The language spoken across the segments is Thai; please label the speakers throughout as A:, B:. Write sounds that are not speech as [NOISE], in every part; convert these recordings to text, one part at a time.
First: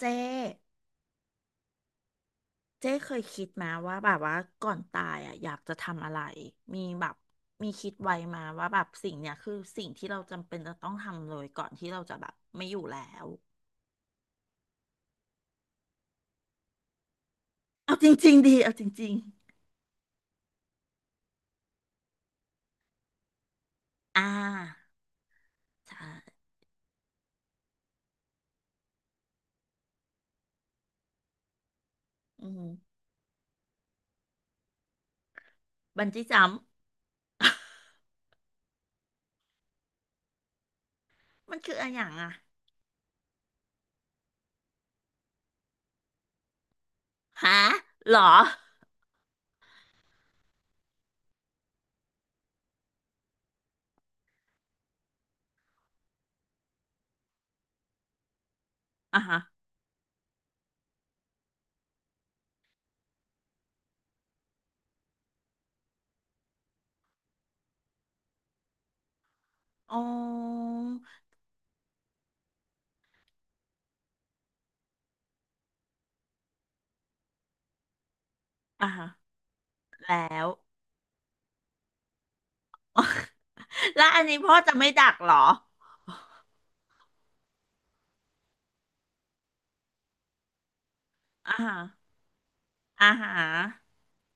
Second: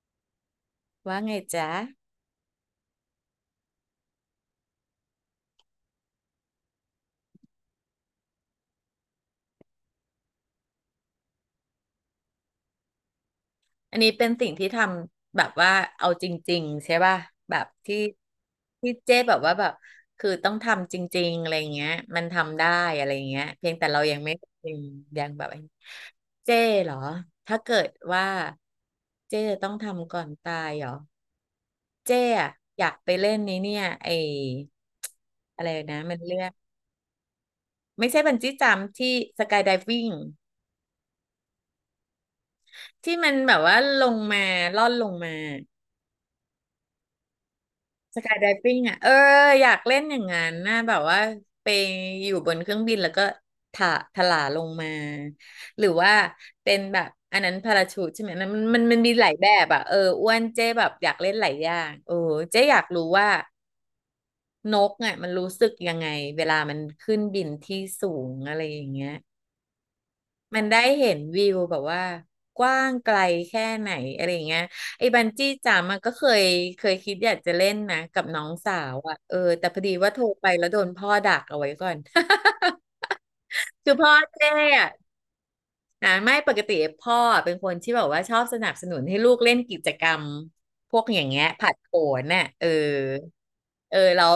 A: เจ๊
B: ว่าไงจ๊ะ
A: เจ๊เคยคิดมาว่าแบบว่าก่อนตายอ่ะอยากจะทำอะไรมีแบบมีคิดไว้มาว่าแบบสิ่งเนี้ยคือสิ่งที่เราจำเป็นจะต้องทำเลยก่อนที่เราจะแบบไม่อยู่แล้ว
B: อันนี้เป็นสิ่งที่ทำแบบว่าเอาจริงๆใช่ป่ะแบบ
A: เอา
B: ที่
A: จริงๆดีเอาจ
B: ที่
A: ริง
B: เจ๊แบบว่าแบบคือต้องทำจริงๆอะไรเงี้ยมันทำได้อะไรเงี้ยเพียงแต่เรา
A: ๆอ่า
B: ยังยังแบบไอ้
A: ใช่
B: เจ๊เหรอถ้าเกิดว่าเจ๊จะต้องทำก่อนตายเหรอเจ๊
A: อื
B: อะ
A: ม
B: อยากไปเล่นนี้เนี่ยไออะไรนะ
A: บัน
B: มัน
A: จี้
B: เรี
A: จั
B: ย
A: ม
B: ก
A: พ์
B: ไม่ใช่บันจี้จัมพ์ที่สกายไดวิ่ง
A: [LAUGHS] มันคืออะไรอย่างอ่ะ
B: ที่มันแบบว่าลงมาล่อนลงมา
A: ฮะหร
B: ส
A: อ
B: กายไดฟิ่งอ่ะเอออยากเล่นอย่างนั้นนะแบบว่าไปอยู่บนเครื่องบินแล้วก็ถะถลาลงมาหรือว่าเป็นแบบอันนั้นพาราชูทใช่ไหมนั้นมันมี
A: อ่ะ
B: หลาย
A: ฮะ
B: แบบอ่ะเอออ้วนเจ๊แบบอยากเล่นหลายอย่างโอ้เจ๊อยากรู้ว่านกอ่ะมันรู้สึกยังไงเวลามันขึ้นบินที่สูงอะไรอย่างเงี้ย
A: อ๋
B: มัน
A: อ
B: ได้เห็นวิวแบบว่ากว้างไกลแค่ไหนอะไรอย่างเงี้ยไอ้บันจี้จัมป์อะก็เคยคิดอยากจะเล่นนะกับน้องสา
A: อ่ะ
B: ว
A: ฮะ
B: อะเออแต่พอดีว่า
A: แล้
B: โทรไป
A: ว
B: แล้วโดนพ่อดักเอาไว้ก่อน [LAUGHS] คือ
A: [LAUGHS] แล้ว
B: พ่อ
A: อันนี้
B: เจ๊
A: พ่อจะไม่
B: อะ
A: ดักหรอ
B: อ่าไม่ปกติพ่อเป็นคนที่แบบว่าชอบสนับสนุนให้ลูกเล่นกิจกรรมพวกอย่างเงี้ย
A: อ่ะ
B: ผลั
A: ฮะ
B: ดโผนน่ะเออ
A: อ่ะฮ
B: เอ
A: ะ
B: อแล้ว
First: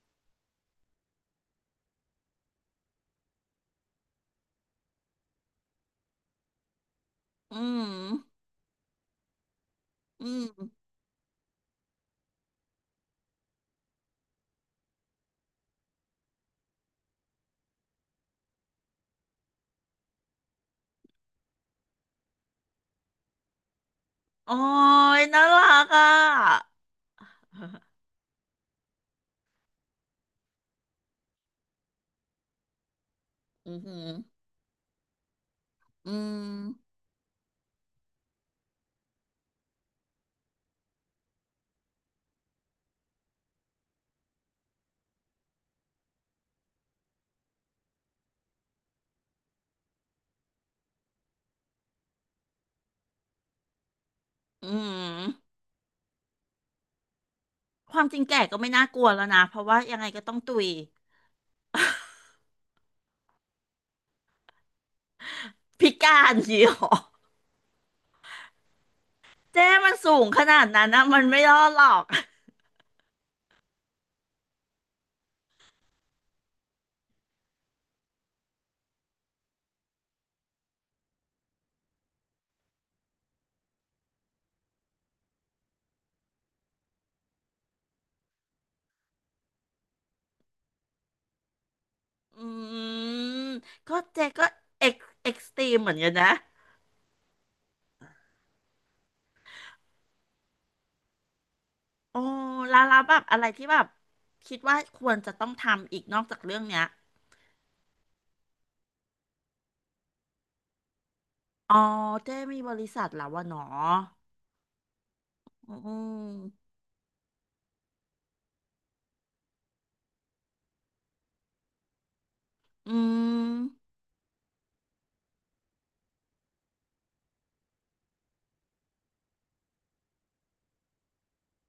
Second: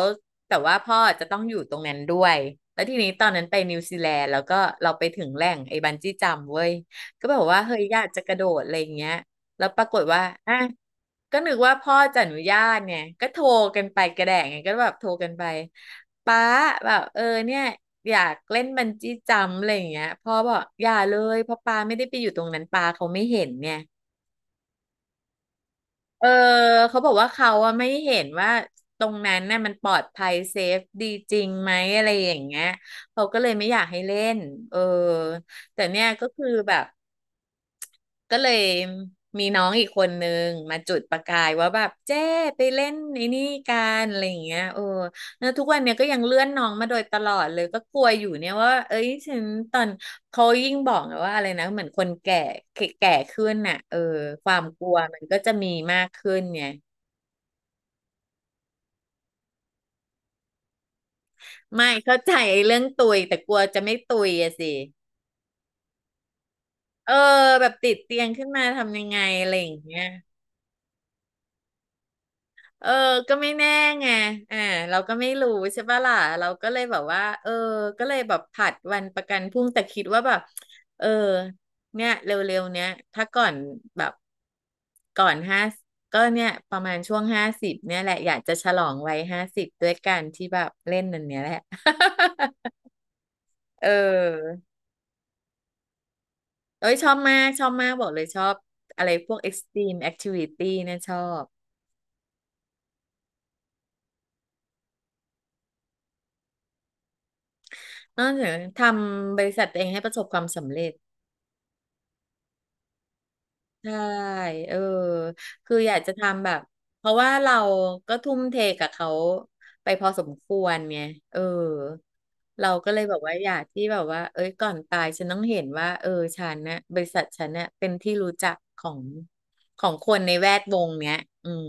B: แต่ว่าพ่อจะต้องอยู่ตรงนั้นด้วยแล้วทีนี้ตอนนั้นไปนิวซีแลนด์แล้วก็เราไปถึงแหล่งไอ้บันจี้จัมป์เว้ยก็แบบ
A: อื
B: ว่าเฮ้ย
A: ม
B: อยากจะกระโดดอะไรอย่างเงี้ยแล้วปรากฏว่า
A: อื
B: อ่ะ
A: ม
B: ก็นึกว่าพ่อจะอนุญาตเนี่ยก็โทรกันไปกระแดงไงก็แบบโทรกันไปป้าแบบเออเนี่ยอยากเล่นบันจี้จัมป์อะไรอย่างเงี้ยพ่อบอกอย่าเลยเพราะป้าไม่ได้ไปอยู่ตรงนั้นป้าเขาไม่เห็นเนี่ย
A: โอ้ยน่ารักอ่
B: เออ
A: ะ
B: เขาบอกว่าเขาอะไม่เห็นว่าตรงนั้นน่ะมันปลอดภัยเซฟดีจริงไหมอะไรอย่างเงี้ยเขาก็เลยไม่
A: อื
B: อ
A: อ
B: ยาก
A: หื
B: ให้
A: อ
B: เล่นเออแต่เนี่ย
A: อื
B: ก็คือ
A: ม
B: แบบ ก็เลยมีน้องอีกคนนึงมาจุดประกายว่าแบบเจ้ไปเล่นไอ้นี่กันอะไรอย่างเงี้ยเออแล้วทุกวันเนี้ยก็ยังเลื่อนน้องมาโดยตลอดเลยก็กลัวอยู่เนี่ยว่าเอ้ยฉันตอนเขายิ่งบอกว่าอะไรนะเหมือนคนแก่แก่แกขึ้นน่ะเออความ
A: อื
B: กลัวมันก็
A: ม
B: จะมีมากขึ้นไง
A: ความจริงแก่ก็ไม่น่ากลัวแล้วนะเพราะว่ายังไงก็ต้องตุย
B: ไม่เข้าใจไอ้เรื่องตุยแต่กลัวจะไม่ตุยอะสิ
A: พิการอย่างนี้หรอ
B: เออแบบติดเตียงขึ้นมาทำยังไงอะไรอ
A: เจ๊
B: ย่าง
A: มัน
B: เงี้ย
A: สูงขนาดนั้นนะมันไม่รอดหรอก
B: เออก็ไม่แน่ไงอ่าเราก็ไม่รู้ใช่ปะล่ะเราก็เลยแบบว่าเออก็เลยแบบผัดวันประกันพรุ่งแต่คิดว่าแบบเออเนี่ยเร็วๆเนี้ยถ้าก่อนแบบก่อนห้าก็เนี่ยประมาณช่วงห้าสิบเนี่ยแหละอยากจะฉลองวัยห้าสิบด้วยการที่แบบเล่นนันเนี้ยแหละ
A: อืม
B: [LAUGHS] เ
A: ก็เจ๊ก็
B: ออ
A: เอ็กเอ็กซ์ตรีมเหมือนกันนะ
B: เอ้ยชอบมากชอบมากบอกเลยชอบอะไรพวก extreme activity เนี่ยชอบ
A: โอ้แล้วแล้วแบบอะไรที่แบบคิดว่าควรจะต้องทำอีกนอกจากเรื่องเนี้ย
B: นอกจากทำบริษัทตัวเองให้ประสบความสำเร็จ
A: อ๋อเจ๊มีบริษัทแล้ววะเนาะ
B: ใช่เออ
A: อื
B: คืออยากจะทำแบบ
A: ม
B: เพราะว่าเราก็ทุ่มเทกับเขาไปพอสมควรไงเออเราก็
A: อื
B: เลยแบบว่าอยากที่
A: ม
B: แบบว่าเอ้ยก่อนตายฉันต้องเห็นว่าเออฉันนะบริษัทฉันเนี่ยเป็นที่รู้จักของคนในแวดวงเนี้ยอืม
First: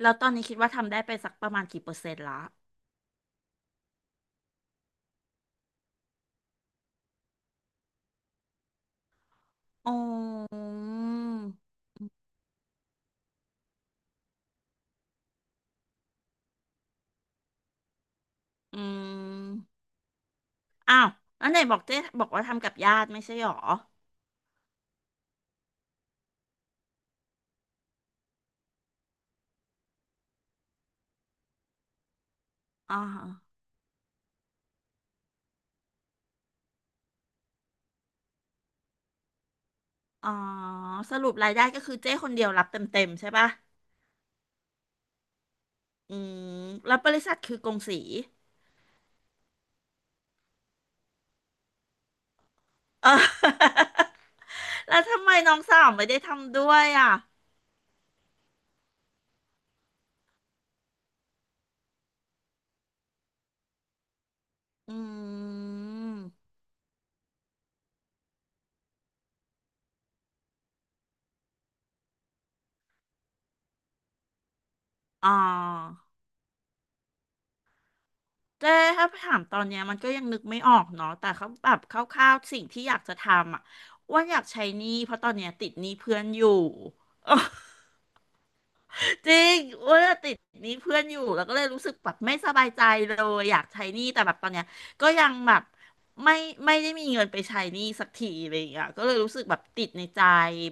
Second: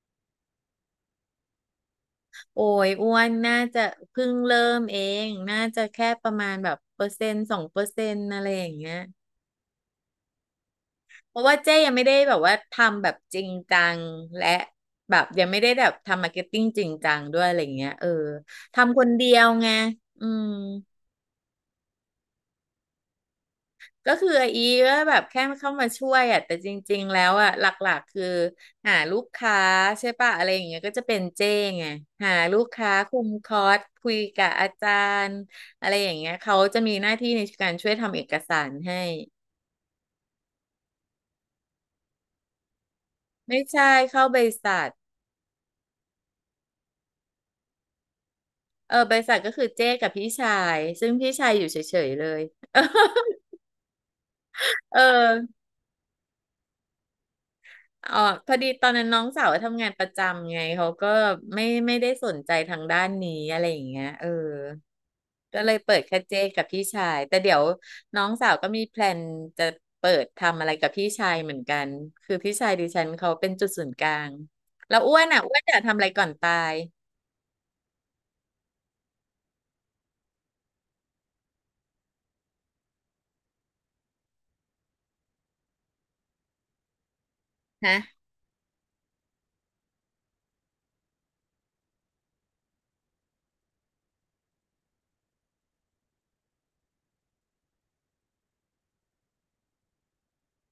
A: แล้วตอนนี้คิดว่าทำได้ไปสักประมาณกี่เปอร์เซ็นต์ละ
B: โอ้ยอ้วนน่าจะเพิ่งเริ่มเองน่าจะแค่ประมาณแบบเปอร์เซ็นต์สองเปอร์เซ็นต์อะไรอย่างเงี้ย
A: อ๋อ
B: เพราะว่าเจ๊ยังไม่ได้แบบว่าทำแบบจริงจังและแบบยังไม่ได้แบบทำมาร์เก็ตติ้งจริงจังด้วยอะไรเงี้ยเออ
A: อื
B: ทำคนเดียวไง
A: ม
B: อืม
A: อ้าว แล้วไหนบอกเจ๊บอกว่าทำกับญาติไม่ใช่หรอ
B: ก็คือไออีก็แบบแค่เข้ามาช่วยอ่ะแต่จริงๆแล้วอ่ะหลักๆคือหาลูกค้าใช่ปะอะไรอย่างเงี้ยก็จะเป็นเจ้ไงหาลูกค้า
A: อ๋อ
B: คุมคอร์สคุยกับอาจารย์อะไรอย่างเงี้ยเขาจะมีหน้าที่ในการช่วยทำเอกสารให้
A: อ๋อสรุปรายได้ก็คือเจ๊คนเดียวรับเต็มๆใช่ปะ
B: ไม่ใช่เข้าบริษัท
A: อืมแล้วบริษัทคือกงสี
B: เออใบริษัทก็คือเจ้กับพี่ชาย ซึ่งพี่ชายอยู่เฉยๆเลย
A: เออ
B: [LAUGHS]
A: [LAUGHS] แล้
B: เอ
A: วทำไมน้อง
B: อ
A: สาวไม่ได้ทำด้วยอ่ะ
B: อ๋อพอดีตอนนั้นน้องสาวทำงานประจำไงเขาก็ไม่ได้สนใจทางด้านนี้อะไรอย่างเงี้ยเออ
A: อื
B: ก็เลยเปิดแค่เจ้
A: ม
B: กับพี่ชายแต่เดี๋ยวน้องสาวก็มีแพลนจะเปิดทำอะไรกับพี่ชายเหมือนกันคือพี่ชายดิฉันเขาเป็นจุดศูนย์กลางแล้วอ้วน
A: อ๋อ
B: อ่ะอ้วนจะทำอะไรก่อนตาย
A: เจ๊ถ้าถามตอนเนี้ยมันก็ยังนึกไม่ออกเนาะแต่เขาแบบคร่าวๆสิ่งที่อยากจะทำอ่ะอ้ว่าอยากใช้หนี้เพราะตอนเนี้ยติดหนี้เพื่อนอยู่ [LAUGHS]
B: ฮะ
A: จริงอ้ว่าติดหนี้เพื่อนอยู่แล้วก็เลยรู้สึกแบบไม่สบายใจเลยอยากใช้หนี้แต่แบบตอนเนี้ยก็ยังแบบไม่ไม่ได้มีเงินไปใช้หนี้สักทีอะไรอย่างเงี้ยก็เลยรู้สึกแบบติดในใจ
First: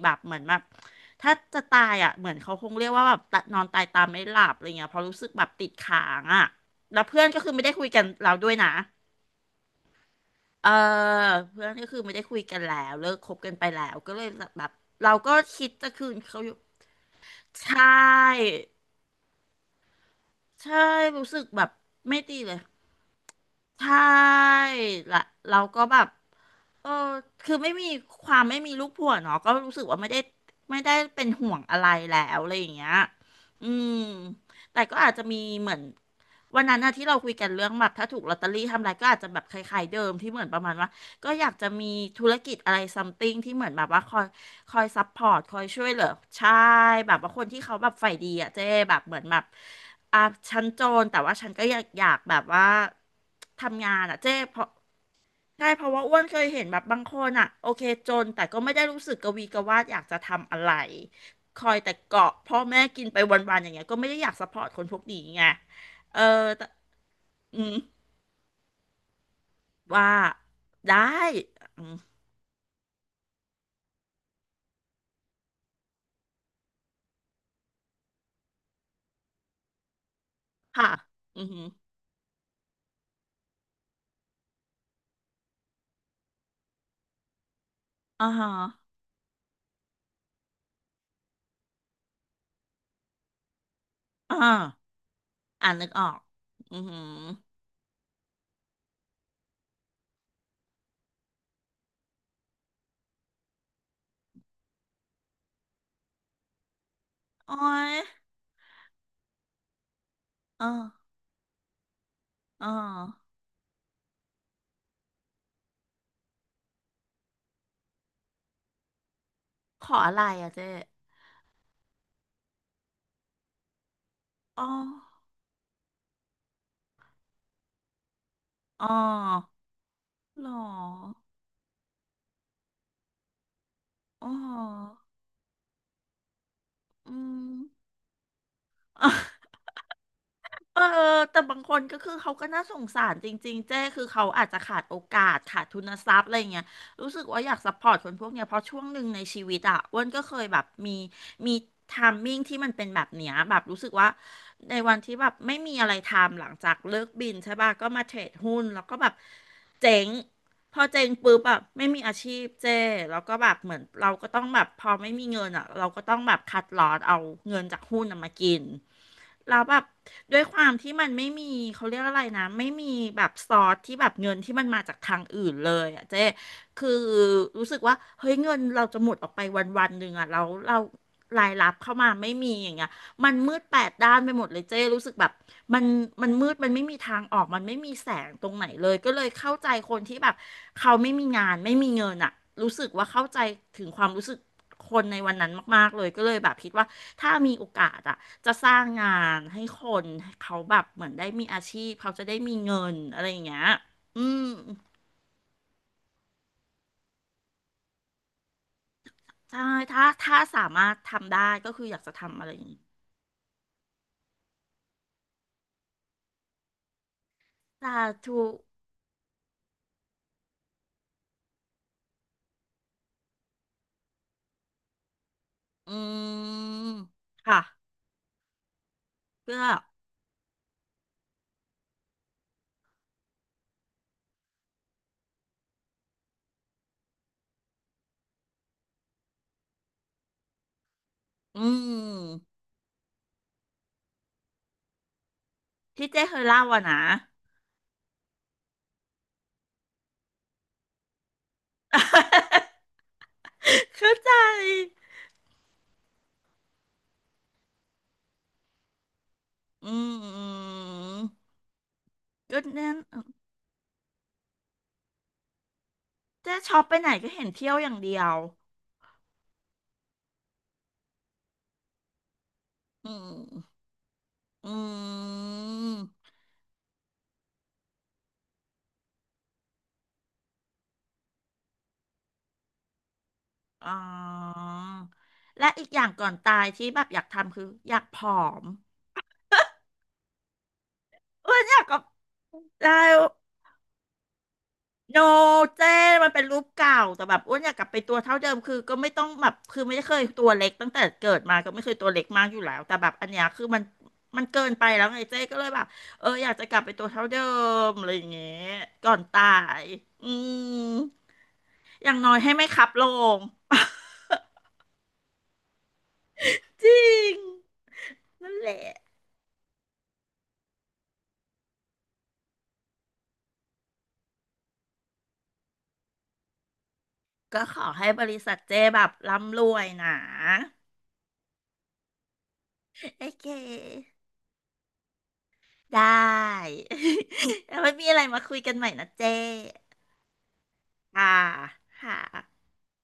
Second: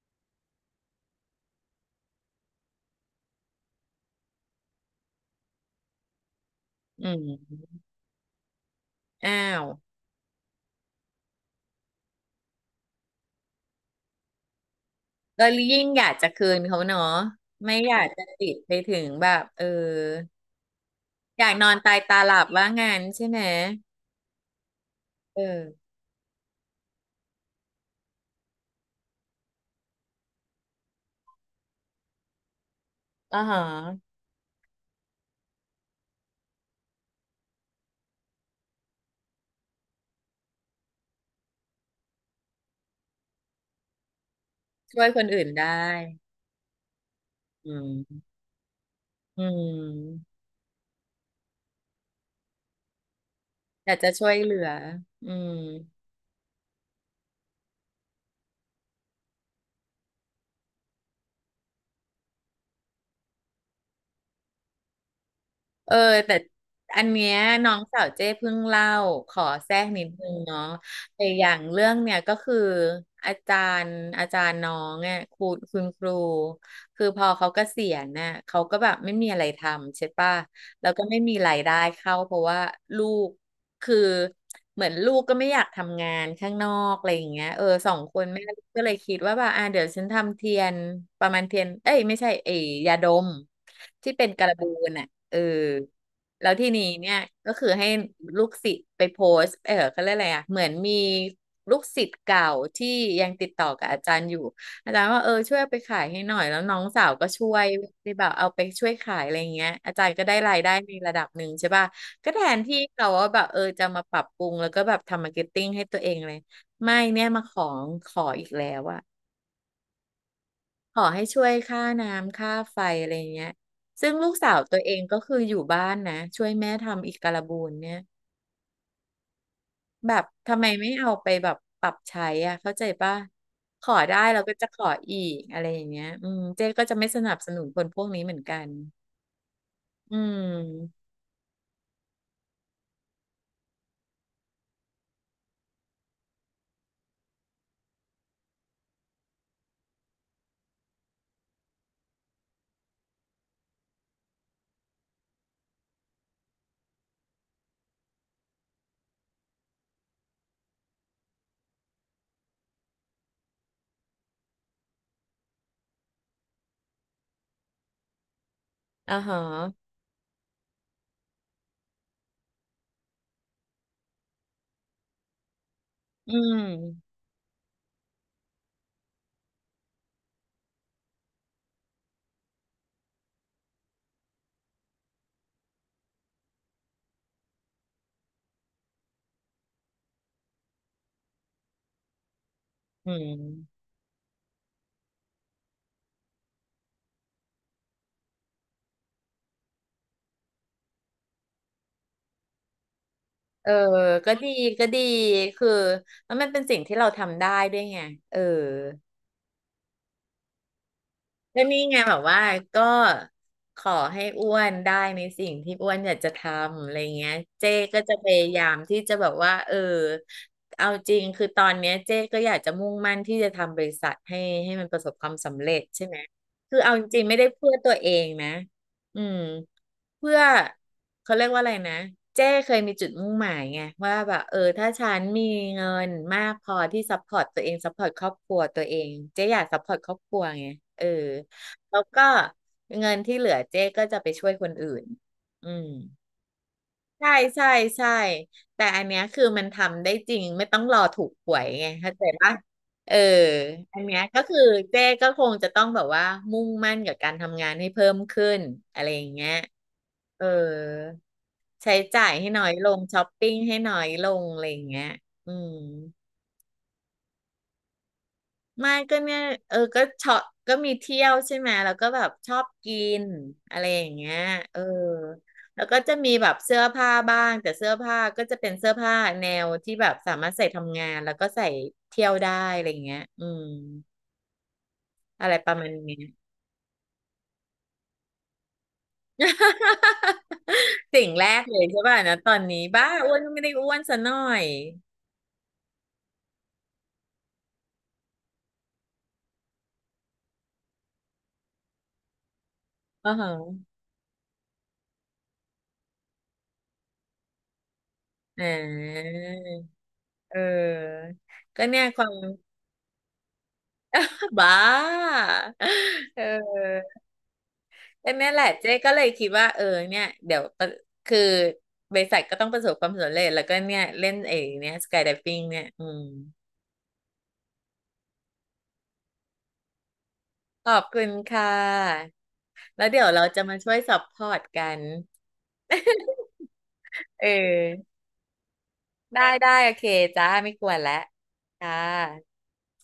A: แบบเหมือนแบบถ้าจะตายอ่ะเหมือนเขาคงเรียกว่าแบบตะนอนตายตามไม่หลับอะไรเงี้ยเพราะรู้สึกแบบติดค้างอ่ะแล้
B: อื
A: วเพื่อนก็คือไม่
B: ม
A: ได้คุยกันเราด้วยนะ
B: อ้าว
A: เออเพื่อนก็คือไม่ได้คุยกันแล้วเลิกคบกันไปแล้วก็เลยแบบเราก็
B: เรา
A: คิด
B: ยิ่ง
A: จะ
B: อ
A: คื
B: ยาก
A: น
B: จะ
A: เขา
B: คื
A: อยู่
B: นเขาเนาะไม่
A: ใช่
B: อยากจะติดไปถึงแบบ
A: ใช่รู้สึ
B: อ
A: ก
B: ยาก
A: แบ
B: นอ
A: บ
B: นตาย
A: ไม่
B: ตาห
A: ดี
B: ลับ
A: เลย
B: ว่างั้นใช่ไหม
A: ใช่ละ
B: เอ
A: เราก็
B: อ
A: แบบเออคือไม่มีความไม่มีลูกผัวเนาะก็รู้สึกว่าไม่ได้ไม่ได้เป็นห่วงอะไรแล้วอะไรอย่างเงี้ย
B: อ่าฮะ
A: อืมแต่ก็อาจจะมีเหมือนวันนั้นนะที่เราคุยกันเรื่องแบบถ้าถูกลอตเตอรี่ทำอะไรก็อาจจะแบบคล้ายๆเดิมที่เหมือนประมาณว่าก็อยากจะมีธุรกิจอะไรซัมติงที่เหมือนแบบว่าคอย คอย
B: ช่
A: ซั
B: วย
A: พพ
B: คน
A: อร์ต
B: อื่น
A: คอย
B: ได้
A: ช่วยเหลือใช่แบบว่าคนที่
B: อื
A: เขาแบบฝ่าย
B: ม
A: ดีอ่ะเจ๊แบบเหมือนแบ
B: อื
A: บอ่ะ
B: ม
A: ฉันโจรแต่ว่าฉันก็อยากแบบว่าทำ
B: อ
A: งา
B: ยาก
A: น
B: จะ
A: อ่ะ
B: ช่ว
A: เจ๊
B: ยเหลื
A: เพ
B: อ
A: ราะ
B: อืม
A: ใช่เพราะว่าอ้วนเคยเห็นแบบบางคนอ่ะโอเคจนแต่ก็ไม่ได้รู้สึกกระวีกระวาดอยากจะทำอะไรคอยแต่เกาะพ่อแม่กินไปวันๆอย่างเงี้ยก็ไม่ได้อยากซัพพอร์ตคนพวกนี้ไง
B: เออ
A: เออ
B: แต่
A: แต่
B: อันเนี้ย
A: อื
B: น้อ
A: ม
B: งสาวเจ้เพิ่งเล่าขอแทรกนิด
A: ว่า
B: นึงเนาะ
A: ได้
B: แต่อย่าง
A: อื
B: เรื่อง
A: ม
B: เนี่ยก็คืออาจาอาจารย์น้องเนี่ยคุณครูคือพอเขาเกษียณน่ะเขาก็แบบไม่มีอะไรทำใช่ป่ะแล้
A: ค่ะ
B: วก็ไม่มี
A: อือ
B: ราย
A: หือ
B: ได้เข้าเพราะว่าลูก คือเหมือนลูกก็ไม่อยากทำงานข้างนอกอะไรอย่างเงี้ยเออสองคน
A: อ่า
B: แม่
A: ฮะ
B: ลูกก็เลยคิดว่าแบบอ่าเดี๋ยวฉันทำเทียนประมาณเทียนเอ้ยไม่ใช่เอยยาดมที่เป็น
A: อ่า
B: การบูนอ่ะเออ
A: อ่านึกออก
B: แล้วที
A: อือ
B: นี้
A: หือ
B: เนี่ยก็คือให้ลูกศิษย์ไปโพสต์เขาเรียกอะไรอ่ะเหมือนมีลูกศิษย์เก่าที่ยังติดต่อกับอาจารย์อยู่อาจารย์ว่าเออช่วยเอาไปขายให้หน่อยแล้วน้องสาวก็ช่
A: โอ้
B: วย
A: ย
B: ได้แบบเอาไปช่วยขายอะไรอย่างเงี้ยอาจารย์ก็ได้ราย
A: อ๋อ
B: ได้ในระดับหนึ่งใช่ป่ะ ก็แทน
A: อ๋อ
B: ที่เราว่าแบบเออจะมาปรับปรุงแล้วก็แบบทำมาร์เก็ตติ้งให้ตัวเองเลยไม่เนี่ยมาของขออีกแล้วอะ
A: ขออะไรอ่ะเจ๊
B: ขอให้ช่วยค่าน้ำค่าไฟอะไรเงี้ยซึ่งลูกสาว
A: อ๋อ
B: ตัวเองก็คืออยู่บ้านนะช่วยแม่ทำอีกการบูนเนี่ย
A: อ๋อ
B: แบบ
A: หร
B: ทำไมไม่เอา
A: อ
B: ไปแบบปรับใช้อ่ะเข้าใจป่ะขอได้
A: อ๋
B: เราก็จะขอ
A: อ
B: อีกอะไรอย่างเงี้ยอืมเจ๊ก็จะไม่
A: อื
B: สนับส
A: ม
B: นุนคนพวกนี้เหมือนกันอื
A: เออ
B: ม
A: แต่บางคนก็คือเขาก็น่าสงสารจริงๆเจ้คือเขาอาจจะขาดโอกาสขาดทุนทรัพย์อะไรเงี้ยรู้สึกว่าอยากซัพพอร์ตคนพวกเนี้ยเพราะช่วงหนึ่งในชีวิตอ่ะอ้วนก็เคยแบบมีมีไทามมิ่งที่มันเป็นแบบเนี้ยแบบรู้สึกว่าในวันที่แบบไม่มีอะไรทำหลังจากเลิกบินใช่ป่ะก็มาเทรดหุ้นแล้วก็แบบเจ๊งพอเจ๊งปุ๊บแบบไม่มีอาชีพเจ้แล้วก็แบบเหมือนเราก็ต้องแบบพอไม่มีเงินอ่ะเราก็ต้องแบบคัดลอสเอาเงินจากหุ้นน่ะมากิน
B: อ่าฮะ
A: แล้วแบบด้วยความที่มันไม่มีเขาเรียกอะไรนะไม่มีแบบซอสที่แบบเงินที่มันมาจากทางอื่นเลยอ่ะเจ๊
B: อื
A: คือ
B: ม
A: รู้สึกว่าเฮ้ยเงินเราจะหมดออกไปวันวันหนึ่งอ่ะแล้วเรารายรับเข้ามาไม่มีอย่างเงี้ย มันมืดแปดด้านไปหมดเลยเจ้รู้สึกแบบมันมันมืดมันไม่มีทางออกมันไม่มีแสงตรงไหนเลยก็เลยเข้าใจคนที่แบบเขาไม่มีงานไม่มีเงินอะรู้สึกว่า
B: อื
A: เข้าใจ
B: ม
A: ถึงความรู้สึกคนในวันนั้นมากๆเลยก็เลยแบบคิดว่าถ้ามีโอกาสอะจะสร้างงานให้คนให้เขาแบบเหมือนได้มีอาชีพเขาจะได้มีเงินอะไรอย่างเงี้ย
B: เออ
A: อื
B: ก็
A: ม
B: ดี ก็ดี คือแล้วมันเป็นสิ่งที่เราทำได้ด้วยไงเออ
A: ใช่ถ้าสามารถทำได้
B: ก็
A: ก็
B: นี่
A: คืออ
B: ไง
A: ยากจะ
B: แบบ
A: ทำ
B: ว่า
A: อะไรอย่างนี้
B: ก็ขอให้อ้วนได้ในสิ่งที่อ้วนอยากจะทำอะไรเงี้ยเจ๊
A: สา
B: ก็จะพ
A: ธุ
B: ยายามที่จะแบบว่าเออเอาจริงคือตอนเนี้ยเจ๊ก็อยากจะมุ่งมั่นที่จะทำบริษัทให้มันประสบความสำเร็จ
A: อื
B: ใช่ไหมคือ
A: ม
B: เอาจริงไม่ได้
A: ค่ะ
B: เพื่อตัวเองนะอืม
A: เพื่อ
B: เพื่อเขาเรียกว่าอะไรนะเจ้เคยมีจุดมุ่งหมายไงว่าแบบเออถ้าฉันมีเงินมากพอที่ซัพพอร์ตตัวเองซัพพอร์ตครอบครัวตัวเองเจ๊อยากซัพพอร์ตครอบครัวไงเออ
A: อื
B: แล้วก็
A: ม
B: เงินที่เหลือเจ๊ก็จะไปช่วยคนอื่นอืม
A: ที่เจ้เคยเล่าอะนะ
B: ใช่ใช่ใช่แต่อันเนี้ยคือมันทำได้จริงไม่ต้องรอถูกหวยไงเข้าใจปะเออ
A: [LAUGHS]
B: อัน
A: เข้า
B: เนี้ย
A: ใจ
B: ก็คือเจ๊ก็คงจะต้องแบบว่ามุ่งมั่นกับการทำงานให้เพิ่มขึ้นอะไรอย่างเงี้ย
A: อื
B: เออ
A: ม
B: ใช้จ่ายให้
A: ก็
B: น้อยล
A: เนี่ย
B: งช้อปปิ้งให้น้อยลงอะไรอย่างเงี้ยอืม
A: เจ๊ชอบไปไหนก็เห็นเที่ยวอย่างเดียว
B: ไม่ก็เนี่ยเออก็ชอบก็มีเที่ยวใช่ไหมแล้วก็แบบชอบกิ
A: อื
B: น
A: ม
B: อะไรอย่างเงี้ย
A: อื
B: เออ
A: ม
B: แล้วก็จะมีแบบเสื้อผ้าบ้างแต่เสื้อผ้าก็จะเป็นเสื้อผ้าแนวที่แบบสามารถใส่ทำงานแล้วก็ใส่เที่ยวได้อะไรอย่างเงี้ยอืม
A: อ๋อ
B: อะไรป
A: และ
B: ระมา
A: อีก
B: ณ
A: อย่าง
B: เนี้ย
A: ก่อนตายที่แบบอยากทำคืออยากผอม
B: [LAUGHS] สิ่งแร
A: เออ
B: ก
A: อ
B: เล
A: ยาก
B: ย
A: กั
B: ใช่
A: บ
B: ป่ะนะตอนนี้
A: ได้
B: บ้าอ้วนก็ไม่ได้อ้วนซะหน่อย
A: โนเจ้มันเป็นรูปเก่าแต่แบบอ้วนอยากกลับไปตัวเท่าเดิมคือก็ไม่ต้องแบบคือไม่เคยตัวเล็กตั้งแต่เกิดมาก็ไม่เคยตัวเล็กมากอยู่แล้วแต่แบบอั
B: อ๋อ
A: นเนี้ยคือมั
B: ฮะ
A: นมันเกินไปแล้วไงเจ้ก็เลยแบบเอออยากจะกลับไปตัวเท่าเดิมอะไรอย่างเงี้ย
B: อ่
A: ก่อน
B: า
A: ตาย [LAUGHS] อื
B: เอ
A: ม
B: อก็เนี่ย
A: อย่า
B: ค
A: ง
B: วา
A: น้
B: ม
A: อยให้ไม่ขับลง
B: [LAUGHS] บ้า [LAUGHS] เ
A: [LAUGHS] จริ
B: ออ
A: ง
B: แต่นั่
A: นั่
B: น
A: น
B: แหละ
A: แหละ
B: เจ๊ก็เลยคิดว่าเออเนี่ยเดี๋ยวประคือบริษัทก็ต้องประสบความสำเร็จแล้วก็เนี่ยเล่นเองเนี่ยสกายไดฟิ่งเนี่ยอืม
A: ก็ขอให้บริษัทเจ้แบบร่ำรวยนะ
B: ขอบคุณค่ะแล้ว
A: [LAUGHS]
B: เดี๋
A: โอ
B: ยวเรา
A: เค
B: จะมาช่วยซัพพอร์ตกัน [LAUGHS]
A: ได้
B: เอ
A: [LAUGHS] แล้วไม่มี
B: อ
A: อะไรมาคุยกันใหม่นะเจ้
B: ได้ได้โอเคจ้าไม่กวนแล้ว
A: อ่า
B: ค่
A: ค่ะ
B: ะ